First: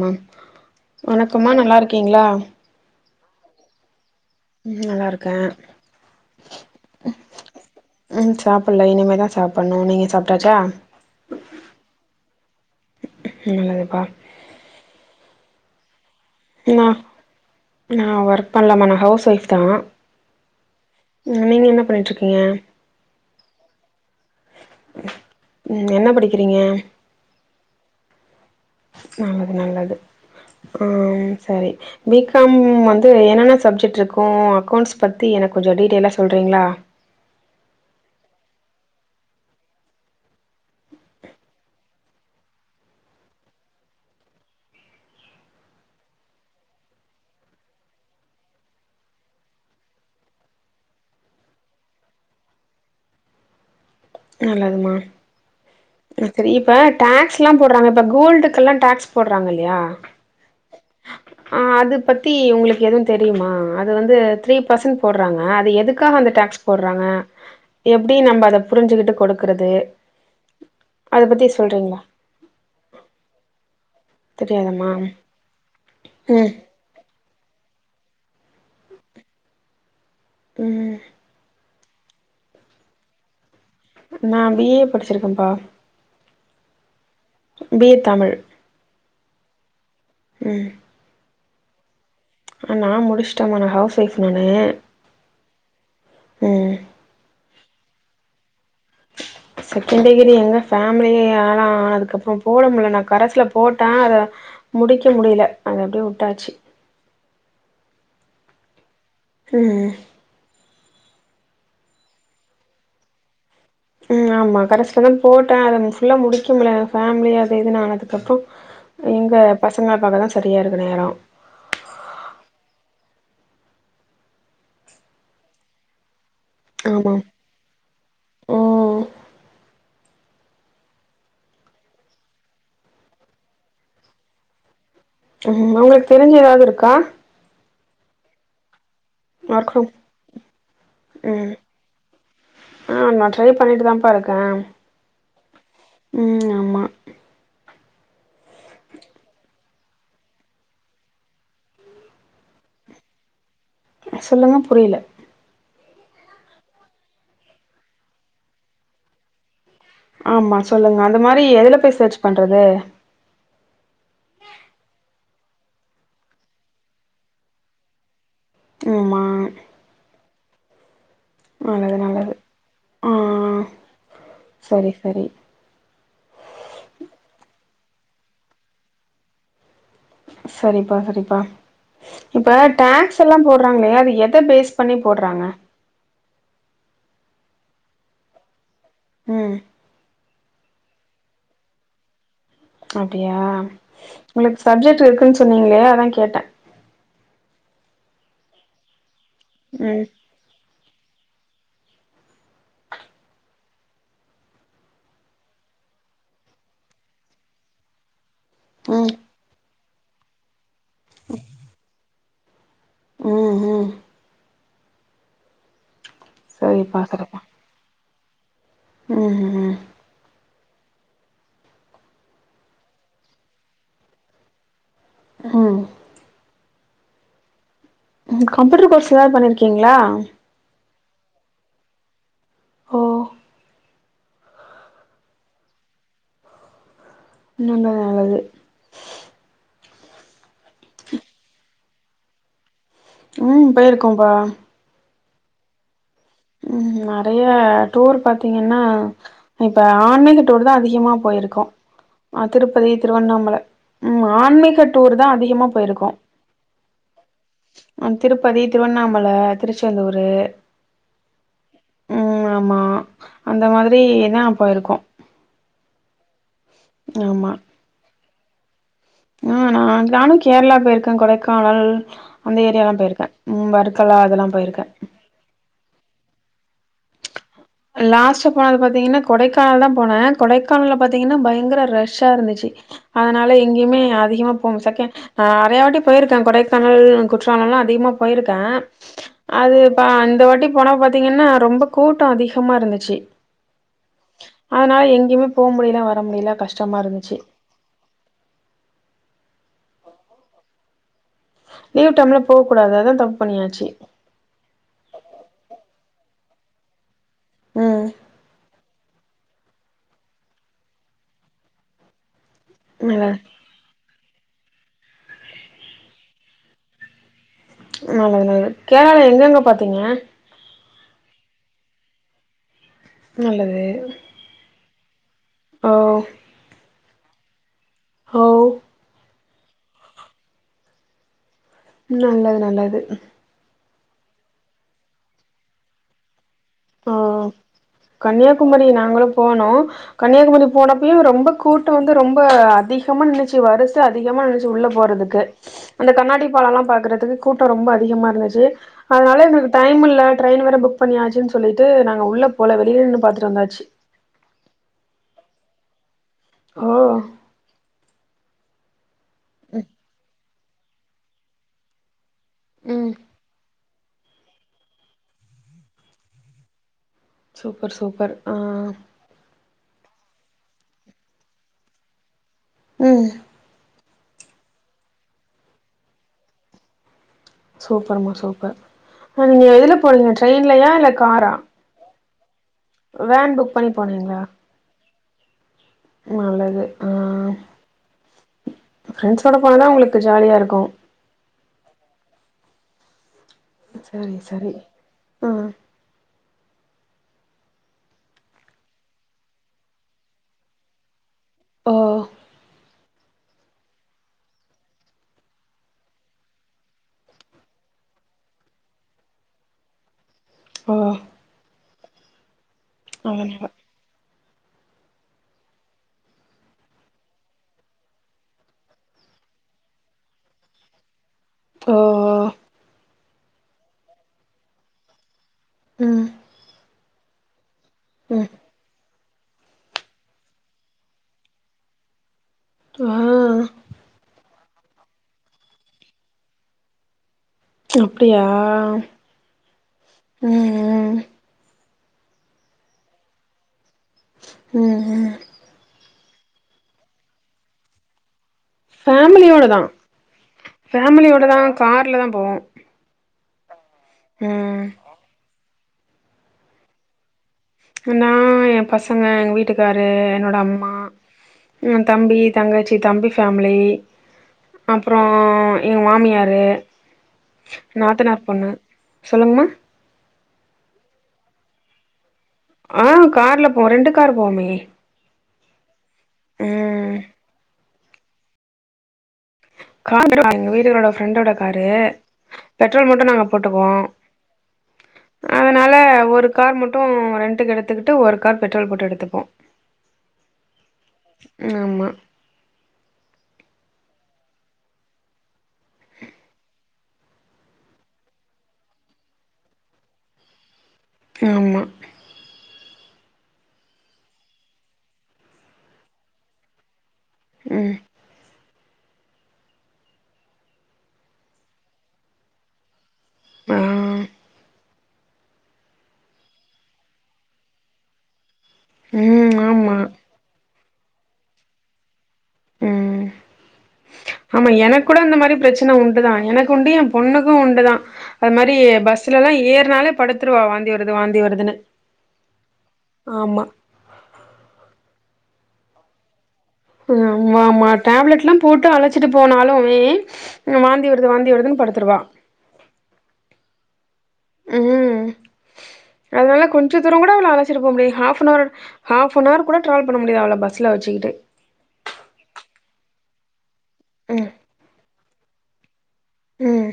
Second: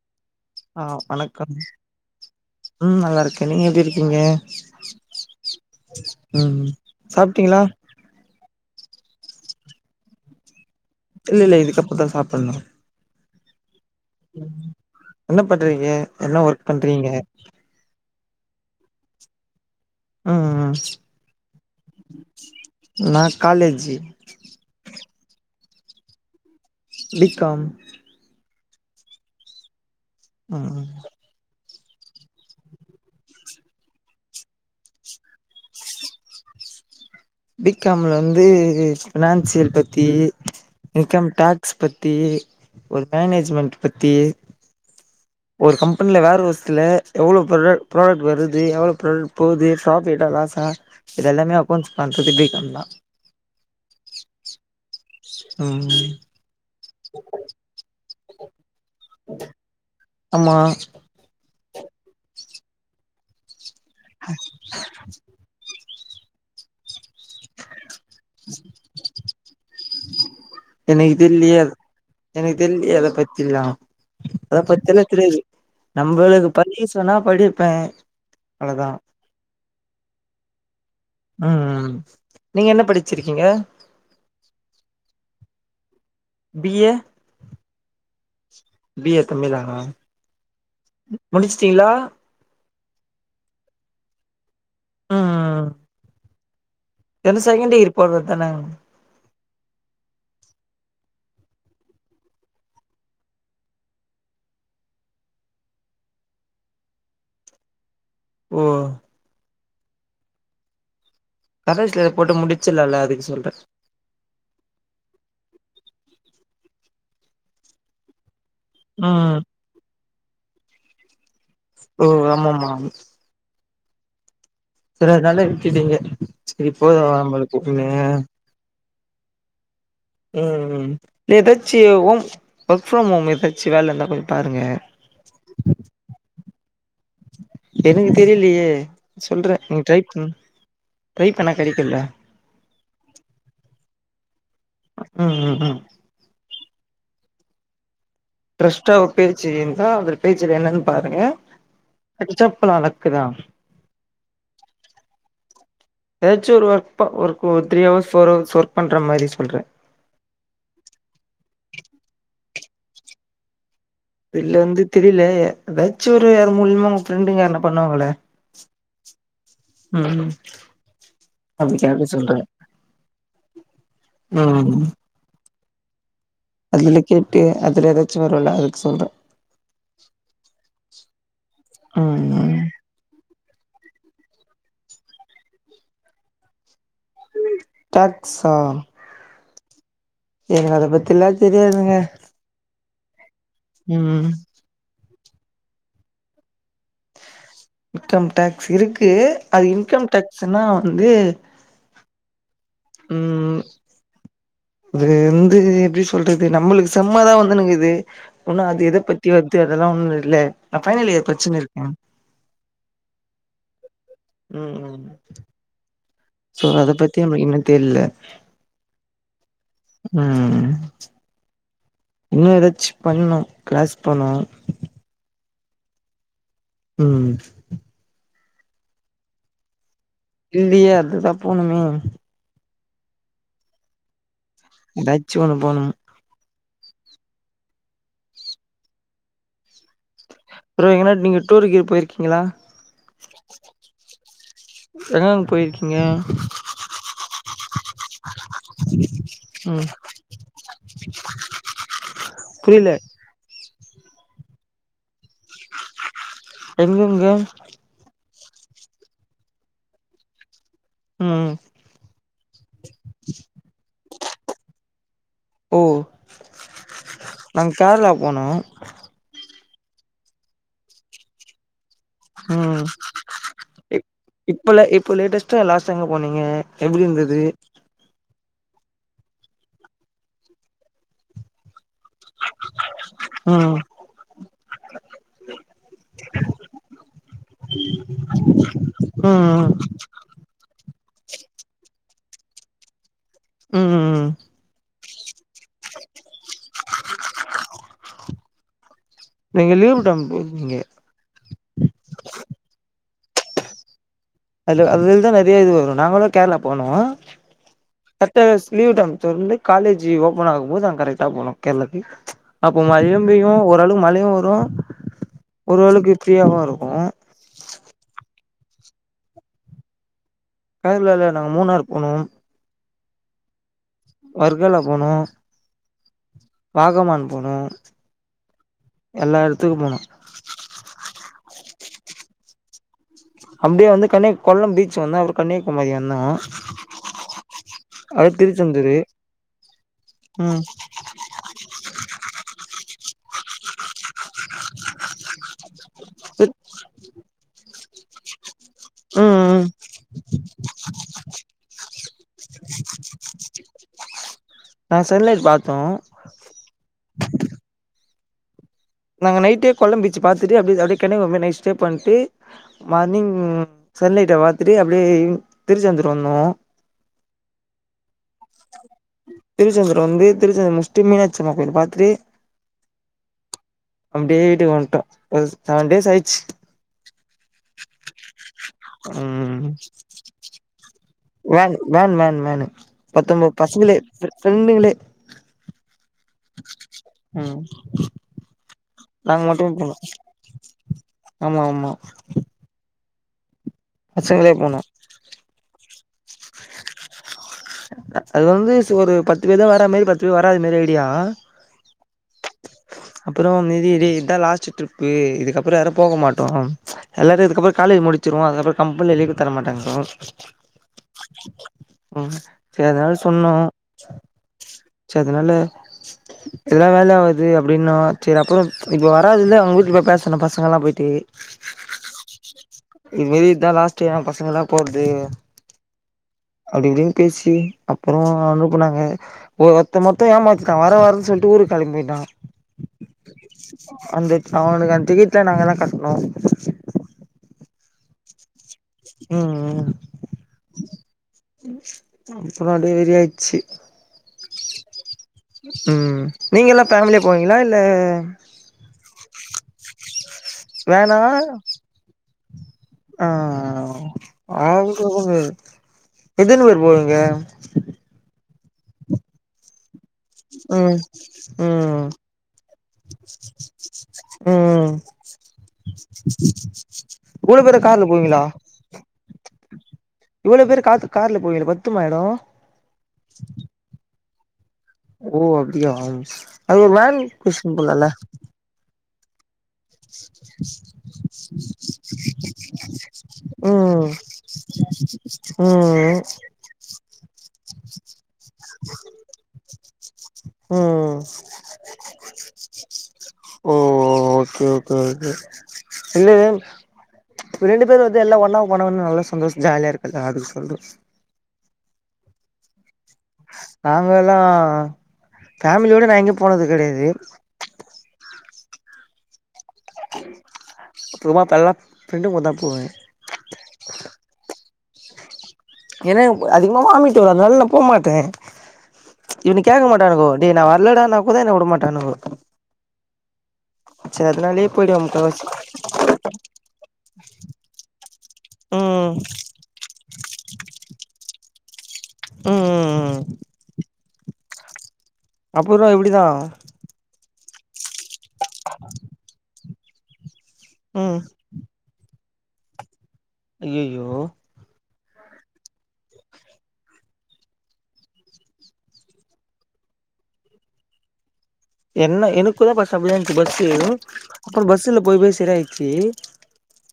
ஆ ஆ வணக்கம் வணக்கம்மா நல்லா இருக்கீங்களா ம் நல்லா இருக்கே நீங்க எப்டி இருக்கீங்க நல்லா இருக்கே ம் சாப்ட்டீங்களா ம் சாப்பிட்ல இனிமேதா சாப்புட்ணு நீங்க சாப்ட்டாச்சா இல்ல இல்ல இதுக்கப்புற தா சாப்பிட்ணு நல்லதுப்பா என்ன பண்றீங்க என்ன ஒர்க் பண்றீங்க ந ஒர்க் பண்ணலமா நா ஹவ்ஸ் ஒய்ப் தா ம் ம் ம் நீங்க என்ன பண்ணிட்டு இருக்கீங்க நா காலேஜி ம் என்ன படிக்கிறீங்க பீ காம் நல்லது நல்லது ம் ம் ஹாம் சரி பி காம் வந்து என்னென்ன சப்ஜெக்ட் இருக்கு அக்கௌண்ட்ஸ் பத்தி எனக்கு கொஞ்சோ டீட்டெய்லா சொல்றீங்களா பி காம்ல வந்து ஃபினான்சியல் பத்தி இன்கம் டேக்ஸ் பத்தி ஒரு மேனேஜ்மெண்ட் பத்தி ஒரு கம்பென்ல வேர்ஹவுஸ்ல எவ்ளோ ப்ரடட் ப்ராடட் வருது எவ்ளோ ப்ராடட் போவுது ப்ராஃபிட்டா லாஸா இதெல்லாமே அக்கௌண்ட்ஸ் பண்றது பி காம் தா நல்லதுமா ம்ம் எனக் தெரி இப்ப டேக்ஸ்லா போட்றாங்க இப்ப கோல்டுக்கெல்லா டேக்ஸ் போட்றாங்கல்லியா ஆமா அது பத்தி உங்குளுக்கு எதுவு தெரியுமா அது வந்து த்ரீ பர்சன்ட் போட்றாங்க அ அது எதுக்காக அந்த டாக்ஸ் போட்றாங்க எப்டி நம்ப அத புரிஞ்சுகிட்டு கொடுக்கறது எனக் அத பத்தி தெரிலியே சொல்றீங்களா எனக் தெரிலியே அத பத்தில்லாம் அத தெரியாதம்மா பத்தல்லா தெரியாது நம்பளுக்கு ம் படிக்க சொன்னா படிப்பே அவ்ளதா ம்ம் ம்ம் நீங்க என்ன படிச்சிருக்கீங்க நா பி ஏ படிச்சிருக்கம்ப்பா B A B A Tamil B A Tamil தான ம் முடுச்ட்டிஹ்ளா நா முடுச்ட்டமா நா ஹவுஸ் ஒய்ஃப் நானு ம்ம்ம் ம்ம் அது செகண்ட் டிகிரி போட்றதான செகண்ட் டிகிரி எங்க ஃபேமிலியே ஆளா ஆனதுக்கப்பறோ போட முல்ல நா கரஸ்ல போட்ட அத முடிக்க முடியில அத அப்டியே உட்டாச்சு ஓ ம் கரஸ்ல போட்டு முடிச்சர்லால்ல அதுக் சொல்றே ம் ஆமா கரஸ்லதா போட்டே அத ஃபுல்லா முடிக்க முட்ல ஏனா ஃபேமிலி அது இதுன் ஆனதுக்கப்றோ எங்க ம் பசங்கள பாக்கத சரியா இருக்கு நேரோ ஓ ஆமாம்மா செரி அதனால விட்டுட்டீங்க செரிப்போது ஆமா நம்புளுக்கு அப்டினு ம் ம் ம் இல்ல எதாச்சி ஹோம் ஒர்க் ஃப்ரம் ஹோம் எதாச்சி வேல இருந்தா போய் பாருங்க ம் உங்களுக்கு தெரிஞ்சு எதாது இருக்கா எனக்கு தெரிய்லியே சொல்றே ஒர்க் நீ ஃப்ரம் ட்ரை பண்ணு ட்ரை பண்ணா கெடைக்குல்ல அ நா ட்ரைப் பண்ணிட்டு தாம்ப்பா இருக்கே ம் ம் ம் ம் ஆமா ட்ரஸ்டா அவர் பேச்சு இர்ந்தா அவர் பேச்சுல என்னன் பாருங்க கெடச்சா அப்ல லக்குதா அ சொல்லுங்க புரியில எதாச்சு ஒரு ஒர்க் ப ஒரு ஒரு three hours four hours work பண்ற மாரி சொல்ற ஆமா சொல்லுங்க அந்த மாரி எதுல போய் சர்ச் பண்றது வெள்ளேந்து தெரில எதாச்சு ஒரு யாரு மூலிமா ஒங்க ஃப்ரெண்டுங்க யார்னா பண்ணுவாங்களே ம்மா ம் அப்டி நல்லது கேட்டு நல்லது சொல்றே ஆ ம் சரி சரி அதுல கேட்டு அதுல எதாச்சு வருல்ல அதுக்கு சொல்றே சரிப்பா சரிப்பா ஆமா இப்ப டாக்ஸ்ஸல்லா போட்றாங்களே அது எத பேஸ் பண்ணி போட்றாங்க டேக்ஸ்ஸா ம் எனக்கு அத பத்தி எல்லா தெரியாதுங்க அப்டியா ம் உங்களுக்கு சப்ஜெக்ட் இருக்குன் சொன்னீங்ளே அதா கேட்டே இன்கம் டேக்ஸ் இருக்கு அது ம் இன்கம் டேக்ஸ்ன்னா வந்து ம் அது வந்து எப்டி சொல்றது நம்மளுக்கு சம்மாதா வந்துணுக்குது உன்னு அது எத ம் பத்தி யு அதெல்லா ஒண்ணு இல்ல நா பைனல் இயர் படிச்சினு இருக்கே ம் ம் ம் ம் சோ அத சரிப்பா பத்தி சரிப்பா நம்மளுக்கு இன்னு தெர்ல ம் ஹும் ம் இன்னு எதாச்சு பண்ணு க்ளாஸ்க் போணு ம் ம் ம் கம்ப்யூட்டர் கோர்ஸ்லா எதா பண்ணிருக்கீங்களா இல்லியே அதுதா போணுமே ஓ ஏதாச்சு ஒண்ணு போணும் இன்னொன்னு நல்லது அப்பறோ எங்ட்னா நீங்க டூரூக்கு கிரு போயிருக்கீங்களா ம் போயிருக்கோப்பா எங்கங்கு போயிருக்கீங்க ம் நறைய டூர் பாத்தீங்கன்னா ம் இப்ப ஆன்மீக டூர் தா அதிகமா போயிருக்கோ ஆ புரில திருப்பதி திருவண்ணாமல ம் ஆன்மீக டூர் தா அதிகமா போயிருக்கோ எங்கங்க அ திருப்பதி திருவண்ணாமல திருச்செந்தூரு ம் ம் ஆமா அந்த மாதிரியேதா போயிருக்கோ ஓ ஆமா நாங்க கேரளா போனோ ஆ நா நானு கேரளா போயிருக்கே கொடைக்கானல் அந்த ம் ஏரியால்லா போயிருக்கே ம் வற்கலா அதெல்லா போயிருக்கே த்தே லாஸ்ட்டா எங்க போனீங்க எப்டியிருந்தது லாஸ்ட்டா போனது பாத்தீங்கன்னா கொடைக்கானல் தா போனே கொடைக்கானல்ல பாத்தீங்கன்னா பயங்கர ரஷ்ஷா இருந்துச்சு அதனால ம் எங்கேயுமே அதிகமா போகல செகண்ட் ஆ நறையவாட்டி போயிருக்கே கொடைக்கானல் குற்றாலலா அதிகமா போயிருக்கே ம் இப்ப அந்த வாட்டி போன பாத்தீங்கன்னா ரொம்ப கூட்டோ அதிகமாருந்துச்சு ம் ம் அதனால எங்கேயுமே போ முடியல வர முடியல கஷ்டமாருந்துச்சு நீங்கள் லீவுட்டம்ங் போயிருங்கீங்க லீவ் டைம்ல போக்கூடாது அதா தப்பு பண்ணியாச்சு அது அதுல தா நறைய இது வரு நாங்கலு கேரளா போனோ ம் கர்ட்டா லீவ் டைம் தொர்ந்து காலேஜி ஓபன் ஆகம்போது நாங்க கரெக்ட்டா போனோம் கேரளாக்கு அப்போ மல நல்லது பெயு ஓரளவுக்கு மழையு வரு ஓரளவுக்கு ஃப்ரீயாவு இருக்கு நல்லது நல்லது கேரளால எங்கங்க பாத்தீங்க கேரளால நாங்க மூணார் போனோம் நல்லது வர்க்கலா போனோ ஓ வாகமான் போனோ ஓ எல்லா எடத்துக்கும் போனோ நல்லது நல்லது அப்டியே வந்து கன்னியா கொல்லம் பீச் வந்தோ அப்புறோ கன்னியாகுமரி வந்தோ ஆ அப்றோ கன்னியாகுமரி திருச்செந்தூரு நாங்களு போனோ ம் கன்னியாகுமரி போனப் இப்பயு ரொம்ப கூட்டோ வந்து ரொம்ப அதிகமா நின்னுச்சு வருச அதிகமா நின்னுச்சு உள்ள போறதுக்கு அந்த கண்ணாடி பாலோல்லா பாக்கறதுக்கு கூட்டோ ரொம்ப அதிகமாருந்துச்சு ம் அதனால ம் எங்களுக்கு டைமில்ல ட்ரெயின் வேற புக் பண்ணியாச்சுன்னு சொ சொல்லிட்டு நாங்க உள்ள போல வெளிய நின்னு பாத்துட்டு வந்தாச்சி நா சென்லைட் பாத்தோ ஓ நாங்க நைட்டே கொல்லம் பீச் பாத்துட்டு அப்டே அப்டே கெனேவாம்லே நைட் ஸ்டே பண்ட்டு ம் மார்னிங் சன்லைட்ட பாத்துட்டு அப்டியே திருச்செந்தூர் வந்தோ சூப்பர் சூப்பர் ஆ திருச்செந்தூர் வந்து திருச்செந்தூர் முஸ்ட்டு மீனாட்சியம்மா கோயிலு பாத்துட்டு ம் அப்டியே வீட்டுக்கு வந்ட்டோ ஒரு செவன் டேஸ் ஆயிர்ச்சு சூப்பர்மா சூப்பர் நீங்க ம் எதுல போனீங்க ட்ரெய்ன்லயா இல்ல காரா வேன் வேன் வேன் வேனு பத்தம்போது வேன் புக் பண்ணி பசங்களே ஃப போனீங்களா ஃப்ரெண்டுங்ளே நல்லது ஆ ம் நாங்க ஃப்ரெண்ட்ஸோட மட்டுமே போனாதா போனு உங்களுக்கு ஜாலியா இருக்கு ஆமா ஆமா சரி பசங்களே சரி போனோ ம் அது வந்து சு ஒரு பத்து பேர் தா வரா மேரி பத்து பேர் வராத மேரி ஐடியா ஓ அப்பறோ இது மேரி டே இதா லாஸ்ட்டு ட்ரிப்பு இதுக்கப்பறோ யாரு போக மாட்டோ எல்லாரு இதுக்கப்பறோ காலேஜ் முடிச்சிருவோ அதுக்கப்றோ கம்பெனில லீவு தர மாட்டாங்க ஆமா ம் சேரி அதுனால் சொன்னோ அதனால சேர் அதுனால இதெல்லா வேலயாவ து அப்டின்னோ சேரி அப்பறோ இப்ப வராதவ்ங்க அவுங் வூட்ல போய் பேசுணோ பசங்கல்லா போய்ட்டு ஓ ஓ இது மேரி இதா லாஸ்ட்டே பசங்கல்லா போற்து ம் அப்டி இப்டினு பேசி அப்பறோ ம் அனுப்புனாங்க ஓ ஒர்த்த மட்டு ஏமாத்திர்க்கா வர வரன் சொல்ட்டு ஊருக் கெளம்பிட்டா ஆ அந்த அவனுக்கு அந் டிக்கெட்லா நாங்க தா கட்ணோ அப்டியா ம் ம் ம் ம் அப்றோ அப்டே ஏறியாச்சு ம் ம் ம் நீங்கல்லா பேம்லியா போவீங்களா இல்ல ஃபேமிலியோட தா வேனா ஃபேமிலியோட தா கார்ல தா போவோ ஆ ம் [unintelligible] முடியாது எத்தன் பேர் போவீங்க நா எ பசங்க எங்க வீட்டுக் காரு என்னோட அம்மா ம் ம் எந்தம்பி எந்தங்கச்சி தம்பி ஃபேமிலி ம் அப்புறோ எங்க மாமியாரு இவ்ளோ பேரு கார்ல போவீங்களா சொல்லுங்மா இவ்வளோ பேரு காத்து கார்ல போறீங்களே பத்துமா எடோ ஆ கார்ல போவோ ரெண்டு கார் போவமே ஓ அப்டியா அதுக் ஒரு வேன் புட்ஸின் போலால்ல காரு [inaudible] எங்க வீட்டுகாரோட ஃப்ரெண்டோட காரு பெட்ரோல் மட்டு நாங்க போட்டுக்குவோ ம் அதனால ம் ஒரு கார் மட்டு ரெண்ட்டு்க்கு எடுத்துகிட்டு ஒரு கார் பெட்ரோல் போட்டு எடுத்துப்போ ம் ம் ஆமா ஓ ஓ ஓகே ஓகே ஓகே இல்லயே ரெண்டு பேரு வந்து எல்லா ஒன்னா போனன்னு நல்லா சந்தோஷ ஜாலியா இருக்குல்ல அது சொல்து ஆமா நாங்கள்ளா ஃபேமிலியோட நா எங்கயு போனது கெடயாது ம் அப்புறமா பல்லா ஃப்ரெண்டு கூட தா போவ ஆ ஏன்னா என அதிகமா வாமிட் வரு அதனால நா போ மாட்டே ம் இவனுக கேக்க ஆமா மாட்டானுங்கோ டே நா வரல்லடா நா கூட என்ன உடமாட்டானுங்கோ ம் ஆமா எனக்கு கூட இந்த மாரி பிரச்சன உண்டுதா எனக் உண்டு எ பொண்ணுக்கு உண்டுதா அது மாரி ம் பஸ்லல்லா ஏறுனாலே படுத்துருவா வாந்தி வருது வாந்தி வருதுன்னு ம் ம் ஆமா அப்பறோ எப்டிதா ஆம்மாம்மா டேப்லெட்லா போட்டு அழச்சிட்டு போனாலுமே வாந்தி ம் வருது வாந்தி வருதுன் படுத்துருவா ஐயய்யோ ம் அதனால கொஞ்ச தூர கூட அவள அழச்சிட்டு போ முடியா ஹாஃப நவர் ஹாஃப நவர் கூட டிராவல் பண்ண முடியாது அவள பஸ்ல வச்சுகிட்டு என்ன எனக்கு தா பஷ்சு அப்டிதா இந்துச்சு பஸ்ஸு ம் அப்புற பஸ்ஸுல போய் போய் சரியா ஆயிச்சு ம்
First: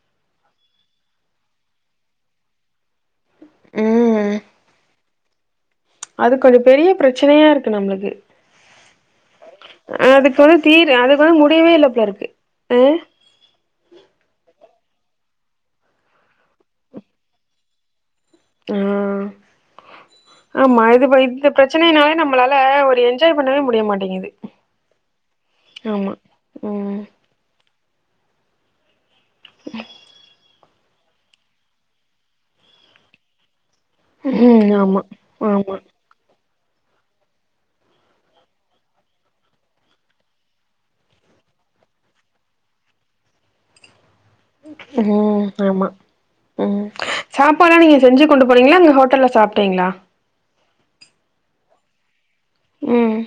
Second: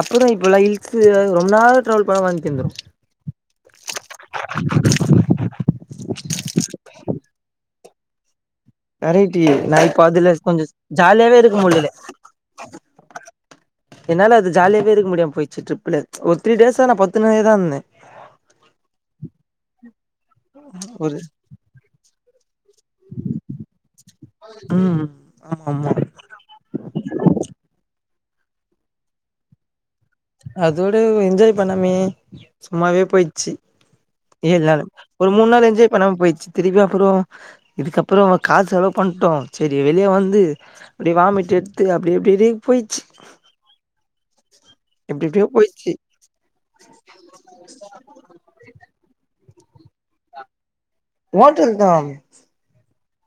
அப்புற இப்பலா ஹில்ஸு ரொம்ப நாள் டிராவல் பண்ணா வாமிட் வந்துரு ம் அது கொஞ்ச பெரிய பிரச்சனையா இருக்கு நம்மளுக்கு [inaudible] கரெக்டிது நா இப்போ அதுல அதுக்கு வந்து கொஞ்ச தீர் அதுக்கு ஜாலியாவே வந்து இருக்க முடியவே முடில இல்ல போல இருக்கு ஆ என்னால அது ஜாலியாவே இருக்க முடியாம போயிச்சு ரிப்புல ஒரு த்ரீ டேஷ நா பத்துனே தா இருந்தே பத்துகனேஇருந்தேன் ஆ ஆமா இது ஒரு [unintelligible] பிரச்சனைனாலே நம்மளால ஒரு என்ஜாய் பண்ணவே முடிய மாட்டேங்குது ம் ஆமா ம் [inaudible] அதோடு என்ஜாய் பண்ணாமயே சும்மாவே போயிச்சு ஏழு ம் நாலு ஆமா ஒரு மூணு நாள் ஆமா என்ஜாய் பண்ணாம போயிடுசு திருப்பி அப்புறோ இதுக்கப்புறோ காசு செலவு பண்ட்டோ சரி வெளியே வந்து அப்டி வாமிட் எடுத்து அப்டி எப்டி எப்டினு போயிச்சு அத எப்டி எப்டியோ ஆமா போயிச்சு ம் சாப்பாலா நீங்க செஞ்சு கொண்டு போரீங்களா இல்ல ஹோட்டல்ல சாப்ட்டீங்களா ஓட்டல் தா ம்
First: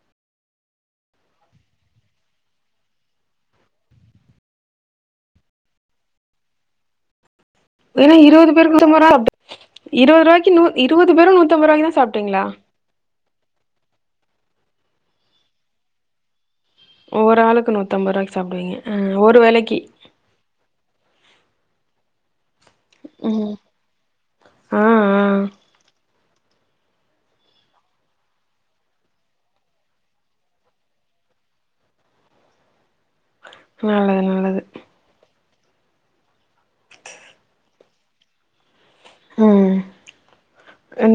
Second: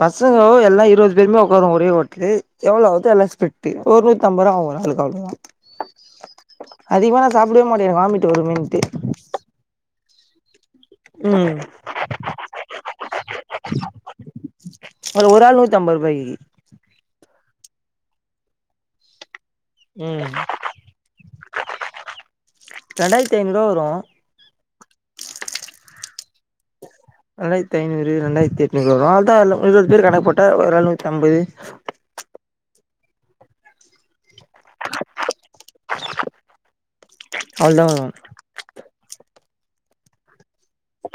பசங்கோ எல்லா இருவது பேருமே ஒக்காருவோ ஒரே ஓட்லு எவ்வளோ வருதோ எல்லா ஸ்பிலிட்டு ஒரு நூத்தம்பருவா ஆவு ஒரு ஆளுக்கு அதிகமா நா சாப்புடவே மாட்டே ஏன்னா வாமிட் இருவது பேருக்கு வருமேன்ட்டு நூத்தம்பது ரூபா இருவது ரூவாய்க்கு இருவது பேரு ம் நூத்தம்பது ரூவாய்க்கு தா சாப்ட்டீங்களா ஒரு ஆள் நூத்தி ஐம்பது ரூவாகி ஒரு ஆளுக்கு நூத்தம்பது ரூவாய்க்கி சாப்டுவீங்க ஒரு வேலைக்கு ம் ரெண்டாயிரத்தி ம் ஐநூறுவா வரு ஆ ஆ ரெண்டாயிரத்தி ஐநூறு ரெண்டாயிரத்தி எட்நூறு வரு அவ்ளதா இருவது பேர் கணக்கு போட்டா ஒரு ஆளு நூத்தி அம்பது நல்லது நல்லது அவ்ள் தா வரு ம்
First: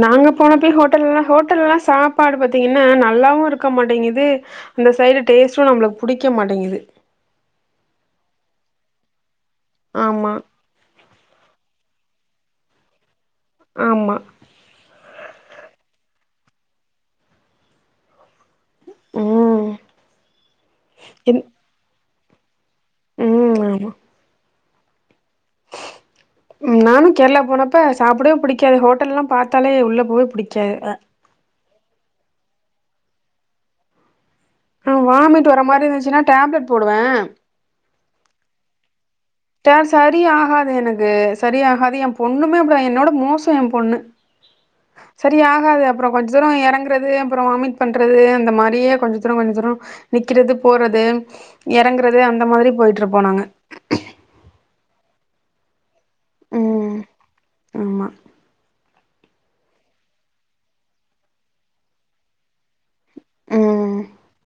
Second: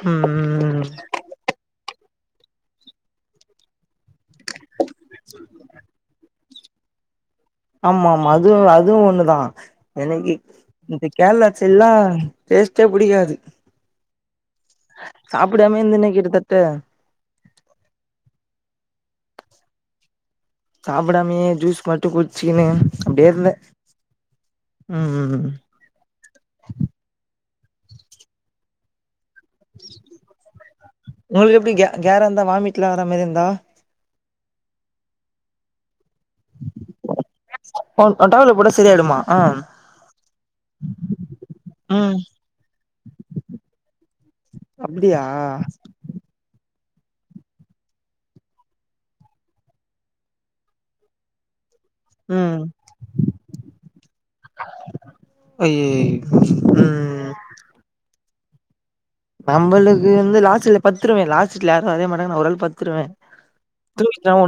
நாங்க போனப்பயே ம் ஹோட்டல்லா ஹோட்டல் எல்லா சாப் சாப்பாடு பாத்தீங்கன்னா நல்லாவு இருக்க மாட்டேங்குது அந்த சைடு டேஸ்ட்டு நம்ளுக்கு புடிக்க மாட்டேங்குது ஆமாமா அது அதுவு ஒண்ணுதா ஆமா எனக்கி இந்த கேரளா சைட்ல்லா டேஸ்ட்டே புடிக்காது ஆமா சாப்டாமே இருந்தனே கிட்ட தட்ட ம் என் சாப்டாமயே ஜூஸ் மட்டு குடிச்சிக்கினு அப்டியே இருந்த ம் ஆமா ம் ம் ம் நானு கேரளா போனப்ப சாப்டவே புடிக்காது ஹோட்டல்லா பாத் தாலே உள்ள போவே புடிக்கா உங்களுக் எப்டி க கேரா இருந்தா வாமிட்லா வர மாரி இருந்தா ஆ வாமிட் வர மாரி இருந்துச்சுன்னா டேப்லெட் போடுவ ஒ டேப்லெட் போட்டா சரியாயிடுமா ஆ ட சரி ஆகாது எனக்கு சரியாகாது எ ம் பொண்ணுமே அப்டி தா என்னோட மோசோ எ பொண்ணு அப்டியா சரி ஆகாது அப்புறோ கொஞ்சோ தூரோ எறங்குறது அப்புறோ வாமிட் பண்றது அந்த மாரியே கொஞ்ச தூரோ கொஞ்ச தூரோ நிக்கிறது போறது எறங்குறது அந்த ம் மாரி போய்ட்டு இருப்போ நாங்க அய்யய் ம் ஆம்மா நம்மளுக்கு வந்து லாஸ்ட்ல பத்துருவ லாஸ்ட்ல யாருவரவே மாட்டாங்க நா ஒரு ஆளு பத்துருவ ம் [unintelligible]